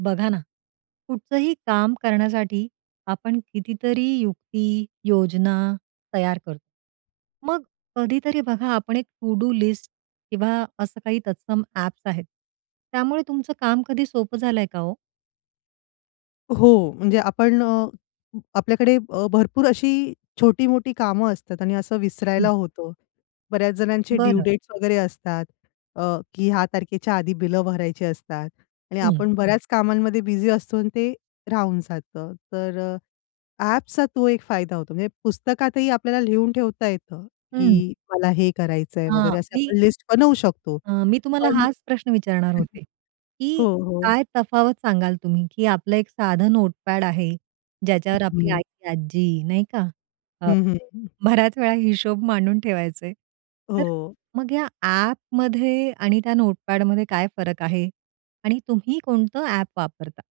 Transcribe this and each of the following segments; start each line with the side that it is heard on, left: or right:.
right: बघा ना. कुठलंही काम करण्यासाठी आपण कितीतरी युक्ती, योजना तयार करतो. मग कधीतरी बघा आपण एक टू डू लिस्ट किंवा असं काही तत्सम ॲप्स आहेत. त्यामुळे तुमचं काम कधी सोपं झालंय का ओ?
left: हो. म्हणजे आपण अ, आपल्याकडे अ, भरपूर अशी छोटी-मोठी कामं असतात आणि असं विसरायला
right: हं.
left: होतं. बऱ्याच जणांचे ड्यू
right: बरं.
left: डेट्स वगैरे असतात अ, की ह्या तारखेच्या आधी बिलं भरायची असतात. आणि
right: हं.
left: आपण बऱ्याच कामांमध्ये बिझी असतो आणि ते राहून जातं. तर अ, ॲपचा तो एक फायदा होतो. म्हणजे पुस्तकातही आपल्याला लिहून ठेवता येतं,
right: हं.
left: की मला हे करायचंय वगैरे
right: आ,
left: असे
right: मी
left: आपण लिस्ट बनवू शकतो.
right: अ, मी तुम्हाला
left: पण
right: हाच प्रश्न विचारणार होते, की
left: हो, हो.
right: काय तफावत सांगाल तुम्ही, की आपलं एक साधं नोटपॅड आहे. ज्याच्यावर आपली
left: हं.
right: आई, आजी नाही का? अ,
left: हं, हं.
right: बऱ्याच वेळा हिशोब मांडून ठेवायचे. तर
left: हो.
right: मग या ॲपमध्ये आणि त्या नोटपॅडमध्ये काय फरक आहे? आणि तुम्ही कोणतं ॲप वापरता?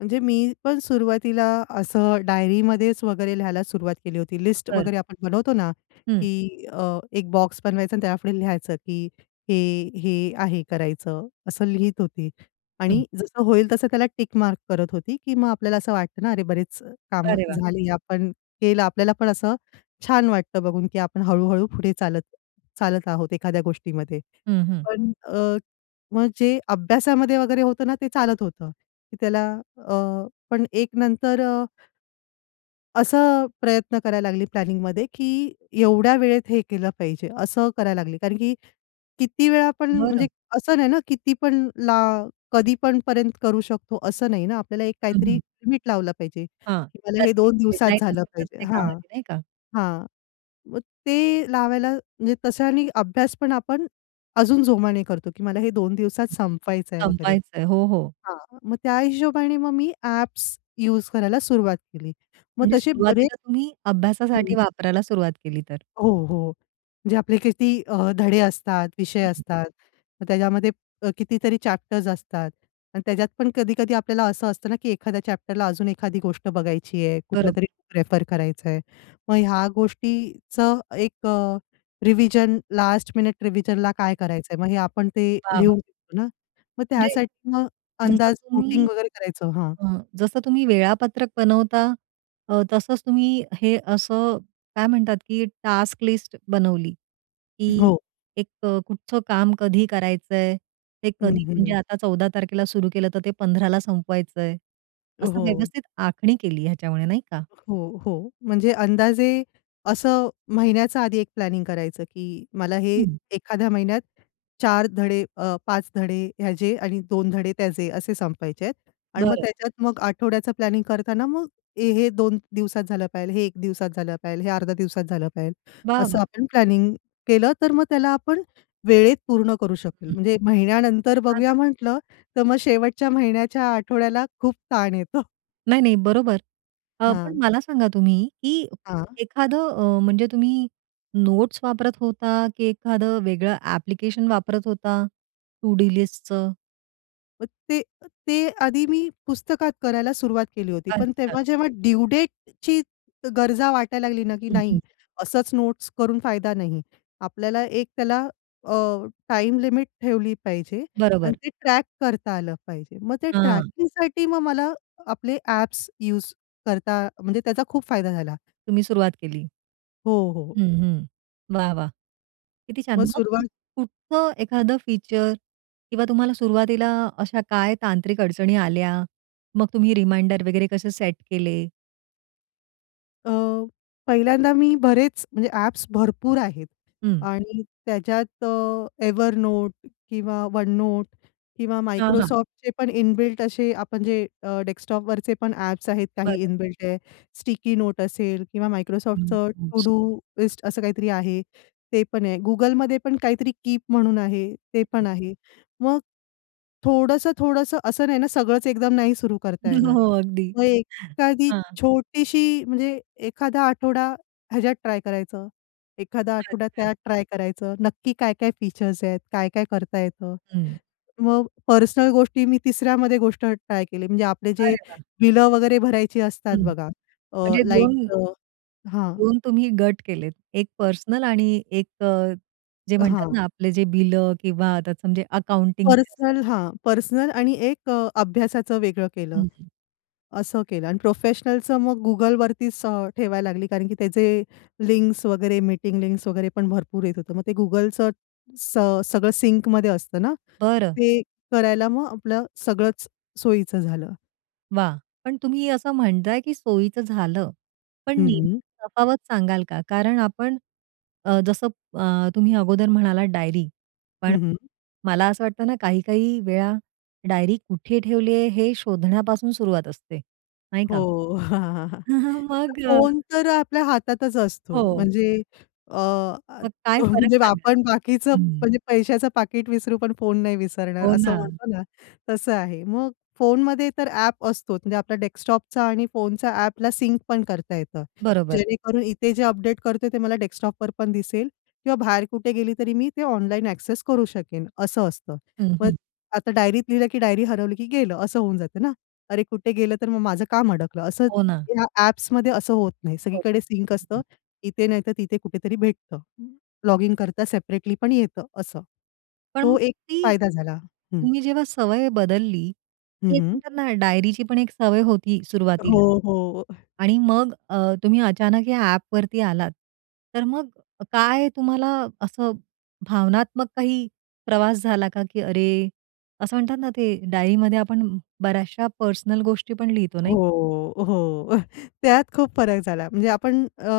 left: म्हणजे मी पण सुरुवातीला असं डायरीमध्येच वगैरे लिहायला सुरुवात केली होती, लिस्ट
right: बरं.
left: वगैरे आपण बनवतो ना,
right: हं.
left: की अ, एक बॉक्स बनवायचा आणि त्यापुढे लिहायचं, की हे, हे आहे करायचं असं लिहीत होती आणि
right: हं.
left: जसं होईल तसं त्याला टिक मार्क करत होती, की मग आपल्याला असं वाटतं ना अरे, बरेच अ, कामं
right: अरे वाह!
left: झाली, आपण केलं. आपल्याला पण असं छान वाटतं बघून, की आपण हळू-हळू पुढे चालत चालत आहोत एखाद्या गोष्टीमध्ये.
right: हं, हं.
left: पण अ, मग जे अभ्यासामध्ये वगैरे होतं ना ते चालत होतं, की त्याला अ, पण एक नंतर अ असं अ, प्रयत्न करायला लागले प्लॅनिंगमध्ये, की एवढ्या वेळेत हे केलं पाहिजे असं करायला लागले. कारण, की किती वेळा पण म्हणजे
right: बरं.
left: असं नाही ना किती पण ला कधीपण पर्यंत करू शकतो असं नाही ना आपल्याला एक
right: हं,
left: काहीतरी
right: हं.
left: लिमिट लावलं पाहिजे,
right: हां.
left: की मला हे
right: त्याची एक
left: 2 दिवसात
right: डेडलाईन
left: झालं
right: असते
left: पाहिजे.
right: प्रत्येक
left: हां,
right: कामाची नाही का?
left: हां, मग ते लावायला म्हणजे तशानी अभ्यासपण आपण अजून जोमाने करतो, की मला हे 2 दिवसात संपवायचं आहे वगैरे.
right: संपवायचं आहे. हो, हो.
left: हां, मग त्या हिशोबाने मग मी ॲप्स यूज करायला सुरुवात केली. मग
right: म्हणजे
left: तसे बरे
right: सुरुवातीला तुम्ही
left: हं.
right: अभ्यासासाठी वापरायला सुरुवात केली तर?
left: हो, हो. म्हणजे आपले किती अ, धडे असतात, विषय
right: हं.
left: असतात, मग त्याच्यामध्ये अ, कितीतरी चॅप्टर्स असतात आणि त्याच्यात पण कधी-कधी आपल्याला असं असतं ना, की एखाद्या चॅप्टरला अजून एखादी गोष्ट बघायची आहे, कुठलं
right: बरोब
left: तरी प्रेफर करायचं आहे. मग ह्या गोष्टीचं एक अ, रिव्हिजन लास्ट मिनिट रिव्हिजनला काय करायचं आहे? मग हे आपण ते
right: वाह!
left: लिहून
right: वाह!
left: देतो ना, मग
right: म्हणजे
left: त्यासाठी मग
right: जसं
left: अंदाज
right: तुम्ही,
left: वोटिंग वगैरे करायचो, हां.
right: अ, जसं तुम्ही वेळापत्रक बनवता. अ, तसंच तुम्ही हे असं काय म्हणतात, की टास्क लिस्ट बनवली, की
left: हो.
right: एक अ, कुठचं काम कधी करायचं आहे? ते
left: हं,
right: कधी म्हणजे
left: हं.
right: आता 14 तारखेला सुरु केलं, तर ते 15 ला संपवायचं आहे.
left: अ,
right: असं
left: हो.
right: व्यवस्थित आखणी केली ह्याच्यामुळे नाही का.
left: हो, हो. म्हणजे अंदाजे असं महिन्याचं आधी एक प्लॅनिंग करायचं, की मला हे
right: हं.
left: एखाद्या महिन्यात 4 धडे अ, 5 धडे ह्याचे आणि 2 धडे त्याचे असे संपायचे आहेत आणि मग
right: बरं.
left: त्याच्यात मग आठवड्याचा प्लॅनिंग करताना मग ए, हे 2 दिवसात झालं पाहिजेल, हे एक दिवसात झालं पाहिजेल, हे 0.5 दिवसात झालं पाहिजेल,
right: वाह!
left: असं
right: वाह!
left: आपण प्लॅनिंग केलं तर मग त्याला आपण वेळेत पूर्ण करू शकेल.
right: हं.
left: म्हणजे महिन्यानंतर बघूया
right: छानच.
left: म्हटलं, तर मग शेवटच्या महिन्याच्या आठवड्याला खूप ताण येतो.
right: नाही, नाही, बरोबर. अ, पण
left: हां.
right: मला सांगा तुम्ही की
left: हां.
right: एखादं अ, म्हणजे तुम्ही नोट्स वापरत होता, की एखाद वेगळं ॲप्लिकेशन वापरत होता? टू डू लिस्टचं?
left: मग ते ते आधी मी पुस्तकात करायला सुरुवात केली होती पण
right: अच्छा!
left: तेव्हा जेव्हा ड्यू डेटची गरजा वाटायला लागली ना की
right: हं,
left: नाही
right: हं.
left: असंच नोट्स करून फायदा नाही. आपल्याला एक त्याला अ, टाईम लिमिट ठेवली पाहिजे. आणि
right: बरोबर.
left: ते ट्रॅक करता आलं पाहिजे. मग ते
right: हां.
left: ट्रॅकिंगसाठी मग मला आपले ॲप्स यूज करता म्हणजे त्याचा खूप फायदा झाला.
right: तुम्ही सुरुवात केली.
left: हो, हो.
right: हं, हं. वाह, वाह, किती छान!
left: मग
right: मग कुठ
left: सुरुवात
right: कुठचं एखादं फीचर किंवा तुम्हाला सुरुवातीला अशा काय तांत्रिक अडचणी आल्या, मग तुम्ही रिमाइंडर वगैरे कसे सेट केले?
left: अ, पहिल्यांदा मी बरेच म्हणजे ॲप्स भरपूर आहेत.
right: हं.
left: आणि त्याच्यात अ, Evernote किंवा OneNote किंवा
right: हां, हां.
left: Microsoftचे पण इन बिल्ट असे आपण जे अ, डेस्कटॉपवरचे पण ॲप्स आहेत काही
right: बरं.
left: इन बिल्ट आहे. Sticky Notes असेल किंवा
right: अकॅडमिक
left: Microsoftचं To
right: टूल्स.
left: Do लिस्ट असं काही तरी आहे. ते पण आहे. Googleमध्ये पण काहीतरी 'Keep' म्हणून आहे ते पण आहे. मग थोडंसं-थोडंसं असं नाही ना सगळंच एकदम नाही सुरू करता
right: हो,
left: येणार.
right: हो. अगदी.
left: मग एखादी
right: हां.
left: छोटीशी म्हणजे एखादा आठवडा ह्याच्यात ट्राय करायचं, एखादा आठवडा
right: अच्छा.
left: त्यात ट्राय करायचं नक्की काय-काय फीचर्स आहेत, काय-काय करता येतं?
right: हं.
left: मग पर्सनल गोष्टी मी तिसऱ्यामध्ये गोष्ट ट्राय केली म्हणजे, आपले जे
right: अरे वाह!
left: बिलं वगैरे भरायची असतात
right: हं.
left: बघा. अ,
right: म्हणजे 2-
left: लाईटचं हां.
right: 2 तुम्ही गट केलेत. 1 पर्सनल आणि 1 अ, जे म्हणतात
left: हां.
right: ना आपले जे बिलं किंवा आता तुमचे अकाउंटिंगचे असतात.
left: पर्सनल हां. पर्सनल आणि एक अ, अभ्यासाचं वेगळं केलं.
right: हं, हं.
left: असं केलं आणि प्रोफेशनलचं मग Googleवरतीच ठेवायला लागली कारण की त्याचे लिंक्स वगैरे, मीटिंग लिंक्स वगैरे पण भरपूर येत होतं. मग ते Googleचं स सगळं सिंकमध्ये असतं ना.
right: बरं.
left: ते करायला मग आपलं सगळंच सोयीचं झालं.
right: वाह! पण तुम्ही असं म्हणताय की सोयीचं झालं. पण
left: हं, हं.
right: नेमकी तफावत सांगाल का? कारण आपण अ, जसं अ, तुम्ही अगोदर म्हणालात डायरी. पण
left: हं, हं.
right: मला असं वाटत ना, काही-काही वेळा डायरी कुठे ठेवली आहे, हे शोधण्यापासून सुरुवात असते, नाही का?
left: हो. तर
right: मग अ
left: फोन तर आपल्या हातातच असतो.
right: हो.
left: म्हणजे अ,
right: मग काय फरक
left: म्हणजे
right: सांगणार?
left: आपण बाकीचं
right: हं.
left: म्हणजे पैशाचं पाकीट विसरू पण फोन नाही विसरणार,
right: हो
left: असं
right: ना.
left: म्हणतो ना, तसं आहे. मग फोनमध्ये तर ॲप असतो, म्हणजे आपला डेस्कटॉपचा आणि फोनचा ॲपला सिंक पण करता येतं.
right: बरोबर.
left: जेणेकरून इथे जे अपडेट करते, ते मला डेस्कटॉप पण दिसेल किंवा बाहेर कुठे गेली तरी मी ते ऑनलाईन ॲक्सेस करू शकेन, असं असतं.
right: हं,
left: मग
right: हं.
left: आता डायरीत लिहिलं, की डायरी हरवली की गेलं. असं होऊन जातं ना? अरे कुठे गेलं, तर मग माझं काम अडकलं, असं
right: हो ना.
left: या ॲप्समध्ये असं होत नाही,
right: हो.
left: सगळीकडे सिंक असतं, इथे नाहीतर तिथे कुठेतरी भेटतं. लॉगिन करता सेपरेटली पण येतं असं.
right: पण
left: तो एक
right: ती
left: फायदा झाला. हं.
right: तुम्ही जेव्हा सवय बदलली,
left: हं,
right: एक
left: हं.
right: म्हणतात ना डायरीची पण एक सवय होती एक
left: हो,
right: सुरुवातीला
left: हो.
right: आणि मग अ, तुम्ही अचानक या ॲपवरती आलात. तर मग काय तुम्हाला असं भावनात्मक काही प्रवास झाला का, की अरे, असं म्हणतात ना, ते डायरीमध्ये आपण बऱ्याचश्या पर्सनल गोष्टी पण लिहितो, नाही का?
left: हो, हो. त्यात खूप फरक झाला. म्हणजे आपण अ,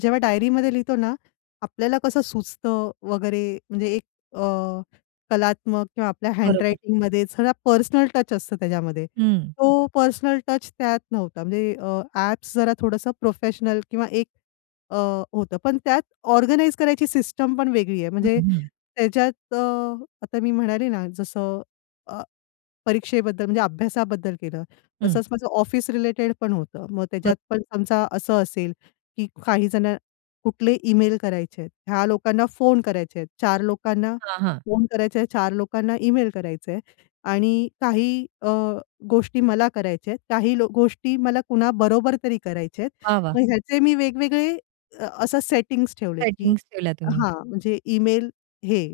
left: जेव्हा डायरीमध्ये लिहितो ना, आपल्याला कसं सुचतं वगैरे, म्हणजे एक अ, कलात्मक किंवा आपल्या
right: बरोबर.
left: हँडरायटिंगमध्ये सगळा पर्सनल टच असतं, त्याच्यामध्ये
right: हं.
left: तो पर्सनल टच त्यात नव्हता. म्हणजे अ, ॲप्स जरा थोडंसं प्रोफेशनल किंवा एक अ, होतं, पण त्यात ऑर्गनाइज करायची सिस्टम पण वेगळी आहे.
right: हं,
left: म्हणजे
right: हं.
left: त्याच्यात अ, आता मी म्हणाले ना, जसं अ, परीक्षेबद्दल, म्हणजे अभ्यासाबद्दल केलं,
right: हं.
left: तसंच माझं ऑफिस रिलेटेड पण होतं. मग
right: ब
left: त्याच्यात पण समजा असं असेल की काही जण, कुठले ईमेल करायचे आहेत, ह्या लोकांना फोन करायचे आहेत, चार लोकांना
right: हां, हां.
left: फोन करायचे आहेत, चार लोकांना ईमेल करायचंय, आणि काही अ, गोष्टी मला करायच्या आहेत, काही गोष्टी मला कुणाबरोबर तरी करायचे आहेत.
right: वाह! वाह!
left: मग ह्याचे मी वेगवेगळे असं सेटिंग्स ठेवले, की
right: सेटिंग्स ठेवल्या तुम्ही.
left: हां. म्हणजे ईमेल हे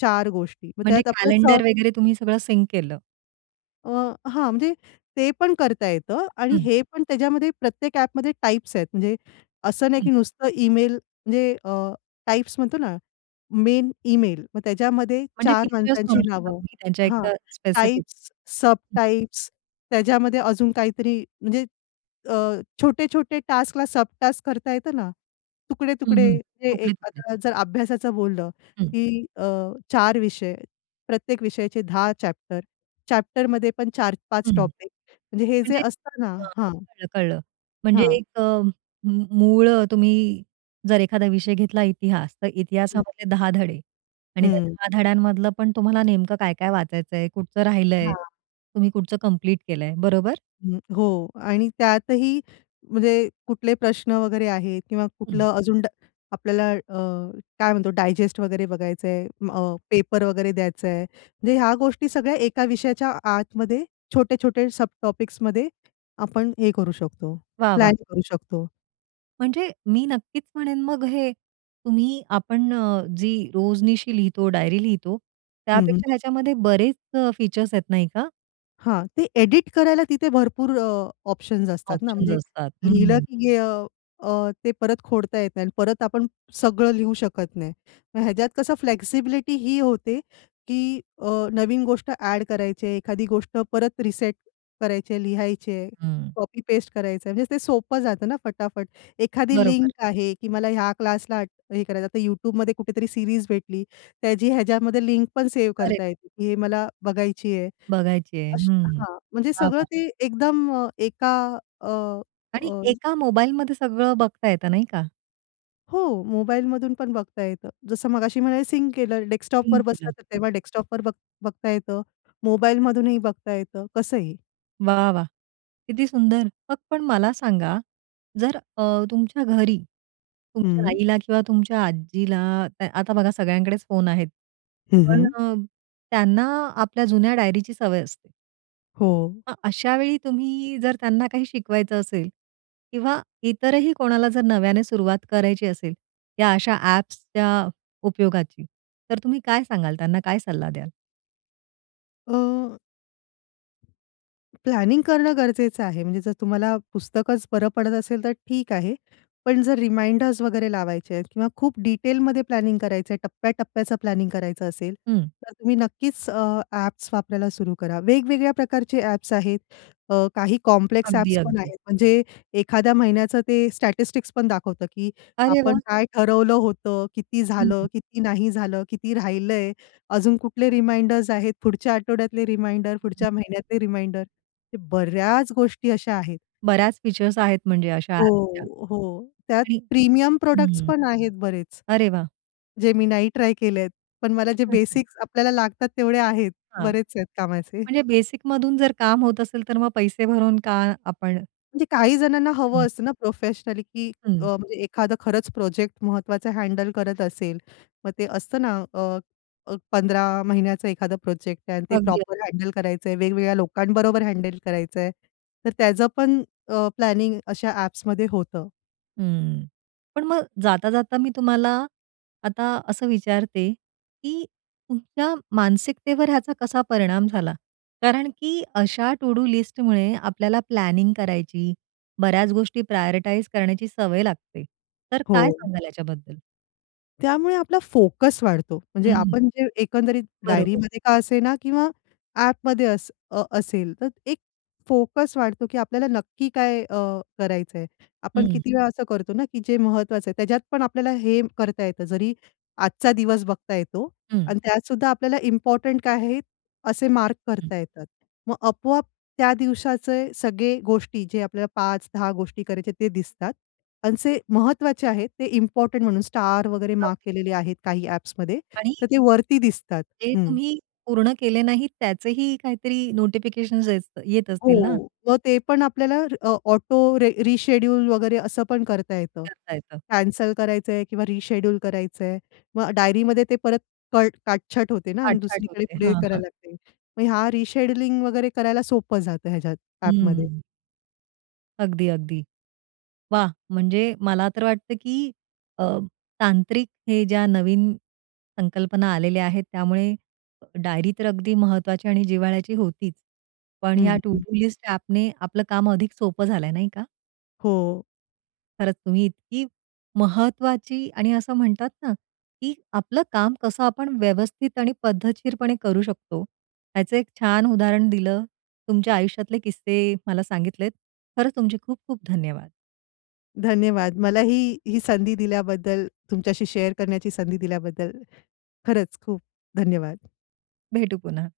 left: चार गोष्टी, मग
right: म्हणजे
left: त्यात आपलं स
right: कॅलेंडर वगैरे तुम्ही सगळं सिंक केलं.
left: अ, हां, म्हणजे ते पण करता येतं आणि
right: हं.
left: हे पण त्याच्यामध्ये प्रत्येक ॲपमध्ये टाईप्स आहेत. म्हणजे असं नाही की
right: हं.
left: नुसतं इमेल म्हणजे अ, टाइप्स म्हणतो ना, मेन इमेल, मग त्याच्यामध्ये
right: म्हणजे
left: चार
right: फीचर्स म्हणू
left: माणसांची
right: शकता
left: नावं
right: तुम्ही त्यांच्या एक
left: हां,
right: अ, स्पेसिफिक.
left: टाइप्स, सब टाइप्स, त्याच्यामध्ये अजून काहीतरी, म्हणजे अ, छोटे-छोटे टास्कला सब टास्क करता येतं ना.
right: हं,
left: तुकडे-तुकडे
right: हं.
left: हे एक
right: तुकडे-तुकडे.
left: आता जर अभ्यासाचं बोललं
right: हं.
left: की अ, 4 विषय, प्रत्येक विषयाचे 10 चॅप्टर, चॅप्टरमध्ये पण 4-5
right: हं.
left: टॉपिक, म्हणजे हे जे
right: म्हणजे.
left: असत ना
right: अ,
left: हां.
right: कळलं, कळलं. म्हणजे
left: हां.
right: एक अ, म मूळ तुम्ही जर एखादा विषय घेतला इतिहास. तर
left: हं.
right: इतिहासामधले 10 धडे आणि त्या
left: हं.
right: 10 धड्यांमधलं पण तुम्हाला नेमकं काय-काय वाचायचंय, कुठचं राहिलंय?
left: हां.
right: तुम्ही कुठचं कंप्लीट केलंय, बरोबर?
left: अ, हो. आणि त्यातही म्हणजे कुठले प्रश्न वगैरे आहेत किंवा
right: हं.
left: कुठलं अजून ड आपल्याला अ, काय म्हणतो डायजेस्ट वगैरे बघायचंय अ, पेपर वगैरे द्यायचंय. म्हणजे ह्या गोष्टी सगळ्या एका विषयाच्या आतमध्ये छोटे-छोटे सब टॉपिक्समध्ये आपण हे करू शकतो,
right: वाह, वाह!
left: प्लॅन करू शकतो.
right: म्हणजे मी नक्कीच म्हणेन मग हे, तुम्ही आपण अ, जी रोजनिशी लिहितो, डायरी लिहितो,
left: हं,
right: त्यापेक्षा
left: हं.
right: ह्याच्यामध्ये बरेच अ, फीचर्स आहेत नाही का?
left: हां, ते एडिट करायला तिथे भरपूर अ, ऑप्शन्स असतात ना
right: ऑप्शन्स
left: म्हणजे
right: असतात.
left: लिहिलं
right: हं.
left: की गे अ, अ, ते परत खोडता येत नाही आणि परत आपण सगळं लिहू शकत नाही. मग ह्याच्यात कसं फ्लेक्सिबिलिटी ही होते, की अ, नवीन गोष्ट ॲड करायचे आहे, एखादी गोष्ट परत रिसेट करायचे आहे, लिहायचे आहे,
right: हं.
left: कॉपी पेस्ट करायचंय. म्हणजे ते सोपं जातं ना फटाफट. एखादी लिंक
right: बरोबर.
left: आहे की मला ह्या क्लासला हे करायचं आता YouTubeमध्ये कुठेतरी सीरीज भेटली. त्याची ह्याच्यामध्ये लिंक पण सेव्ह
right: करेक्ट.
left: करता येते, हे मला बघायची आहे.
right: बघायची आहे.
left: अशी
right: हं.
left: हां, म्हणजे
right: वाह!
left: सगळं
right: वाह!
left: ते एकदम एका अ,
right: आणि
left: अ,
right: एका मोबाईलमध्ये सगळं बघता येतं नाही का?
left: हो. मोबाईलमधून पण बघता येतं. जसं मगाशी म्हणाले सिंक केलं डेस्कटॉपवर
right: सिंक
left: बसलं,
right: केलं.
left: तर
right: हं.
left: तेव्हा डेस्कटॉपवर बघ बघता येतं, मोबाईलमधूनही बघता येतं, कसंही?
right: वाह! वाह! किती सुंदर. मग पण मला सांगा, जर अ, तुमच्या घरी तुमच्या
left: हं.
right: आईला किंवा तुमच्या आजीला, आता बघा सगळ्यांकडेच फोन आहेत,
left: हं,
right: पण
left: हं.
right: अ, त्यांना आपल्या जुन्या डायरीची सवय असते.
left: हो.
right: मग अशावेळी तुम्ही जर त्यांना काही शिकवायचं असेल किंवा इतरही कोणाला जर नव्याने सुरुवात करायची असेल, त्या अशा ॲप्सच्या उपयोगाची, तर तुम्ही काय सांगाल त्यांना? काय सल्ला द्याल?
left: अ प्लॅनिंग करणं गरजेचं आहे. म्हणजे जर तुम्हाला पुस्तकच बरं पडत असेल तर ठीक आहे. पण जर रिमाइंडर्स वगैरे लावायचे आहेत किंवा खूप डिटेलमध्ये प्लॅनिंग करायचंय, टप्प्या-टप्प्याचं प्लॅनिंग करायचं असेल,
right: हं.
left: तर तुम्ही नक्कीच अ, ॲप्स वापरायला सुरु करा. वेगवेगळ्या प्रकारचे ॲप्स आहेत. अ, काही कॉम्प्लेक्स
right: अगदी,
left: ॲप्स पण
right: अगदी.
left: आहेत. म्हणजे एखाद्या महिन्याचं ते स्टॅटिस्टिक्स पण दाखवतं की
right: अरे
left: आपण
right: वाह!
left: काय ठरवलं होत, किती
right: हं,
left: झालं,
right: हं.
left: किती नाही झालं, किती राहिलंय, अजून कुठले रिमाइंडर्स आहेत, पुढच्या आठवड्यातले रिमाइंडर,
right: हं, हं.
left: पुढच्या महिन्यातले रिमाइंडर. हे बऱ्याच गोष्टी अशा आहेत.
right: बऱ्याच फीचर्स आहेत म्हणजे अशा ॲपच्या.
left: हो, हो. त्यात
right: आणि
left: प्रीमियम प्रॉडक्ट्स
right: हं.
left: पण आहेत बरेच,
right: अरे वाह!
left: जे मी नाही ट्राय केलेत. पण मला जे बेसिक्स आपल्याला लागतात तेवढे आहेत.
right: हां,
left: बरेच आहेत कामाचे.
right: म्हणजे बेसिकमधून जर काम होत असेल तर मग पैसे भरून का आपण
left: म्हणजे काही जणांना हवं
right: हं.
left: असतं ना प्रोफेशनली की अ,
right: हं.
left: म्हणजे एखादं खरंच प्रोजेक्ट महत्वाचा हँडल करत असेल. मग ते असतं ना, अ, अ, 15 महिन्याचा एखादा प्रोजेक्ट आहे आणि ते
right: अगदी. अ
left: प्रॉपर हँडल करायचंय, वेगवेगळ्या लोकांबरोबर हँडल करायचंय. तर त्याचं पण अ, प्लॅनिंग अशा ॲप्समध्ये होतं.
right: हं. पण मग जाता-जाता मी तुम्हाला, आता असं विचारते, की तुमच्या मानसिकतेवर ह्याचा कसा परिणाम झाला? कारण की अशा टु डू लिस्टमुळे आपल्याला प्लॅनिंग करायची, बऱ्याच गोष्टी प्रायोरिटाइज करण्याची सवय लागते. तर काय
left: हो.
right: सांगाल याच्याबद्दल?
left: त्यामुळे आपला फोकस वाढतो. म्हणजे
right: हं.
left: आपण जे एकंदरीत
right: बरोबर.
left: डायरीमध्ये का असेना किंवा ॲपमध्ये अस अ, असेल तर एक फोकस वाढतो की आपल्याला नक्की काय अ, करायचंय. आपण
right: हं.
left: किती वेळा असं करतो ना की जे महत्वाचं आहे त्याच्यात पण आपल्याला हे करता येतं जरी, आजचा दिवस बघता येतो.
right: हं.
left: आणि त्यात सुद्धा आपल्याला इम्पोर्टंट काय आहे, असे मार्क
right: हं.
left: करता येतात. मग आपोआप त्या दिवसाचे सगळे गोष्टी जे आपल्याला 5-10 गोष्टी करायचे ते दिसतात. आणि जे महत्वाचे आहेत ते इम्पोर्टंट म्हणून स्टार वगैरे मार्क
right: अगदी.
left: केलेले आहेत काही ॲप्समध्ये,
right: आणि
left: तर ते वरती दिसतात.
right: ते
left: हं.
right: तुम्ही, पूर्ण केले नाही त्याचेही काहीतरी नोटिफिकेशन्स येस्त येत असतील ना?
left: हो. मग ते पण आपल्याला अ, ऑटो रे रिशेड्यूल वगैरे असं पण करता येतं.
right: करता येतं.
left: कॅन्सल करायचंय किंवा रिशेड्यूल करायचं आहे. मग डायरीमध्ये ते परत कट काटछट होते ना आणि
right: छाट-छाट
left: दुसरीकडे
right: होते.
left: पुढे
right: हां,
left: करायला
right: हां.
left: लागते. मग ह्या रिशेड्यूलिंग वगैरे करायला सोपं जातं ह्याच्यात ॲपमध्ये.
right: हम्म. अगदी, अगदी. वाह! म्हणजे मला तर वाटतं, की अ, तांत्रिक हे ज्या नवीन संकल्पना आलेल्या आहेत त्यामुळे, डायरी तर अगदी महत्वाची आणि जिव्हाळ्याची होतीच. पण
left: हं,
right: या टु
left: हं.
right: डू लिस्ट ॲपने आपलं काम अधिक सोपं झालंय नाही का?
left: हो.
right: खरंच तुम्ही इतकी महत्वाची आणि असं म्हणतात ना, की आपलं काम कसं आपण व्यवस्थित आणि पद्धतशीरपणे करू शकतो, ह्याचं एक छान उदाहरण दिलं. तुमच्या आयुष्यातले किस्से मला सांगितलेत. खरंच तुमचे खूप-खूप धन्यवाद.
left: धन्यवाद. मलाही ही संधी दिल्याबद्दल, तुमच्याशी शेअर करण्याची संधी दिल्याबद्दल, खरंच खूप धन्यवाद.
right: भेटू पुन्हा.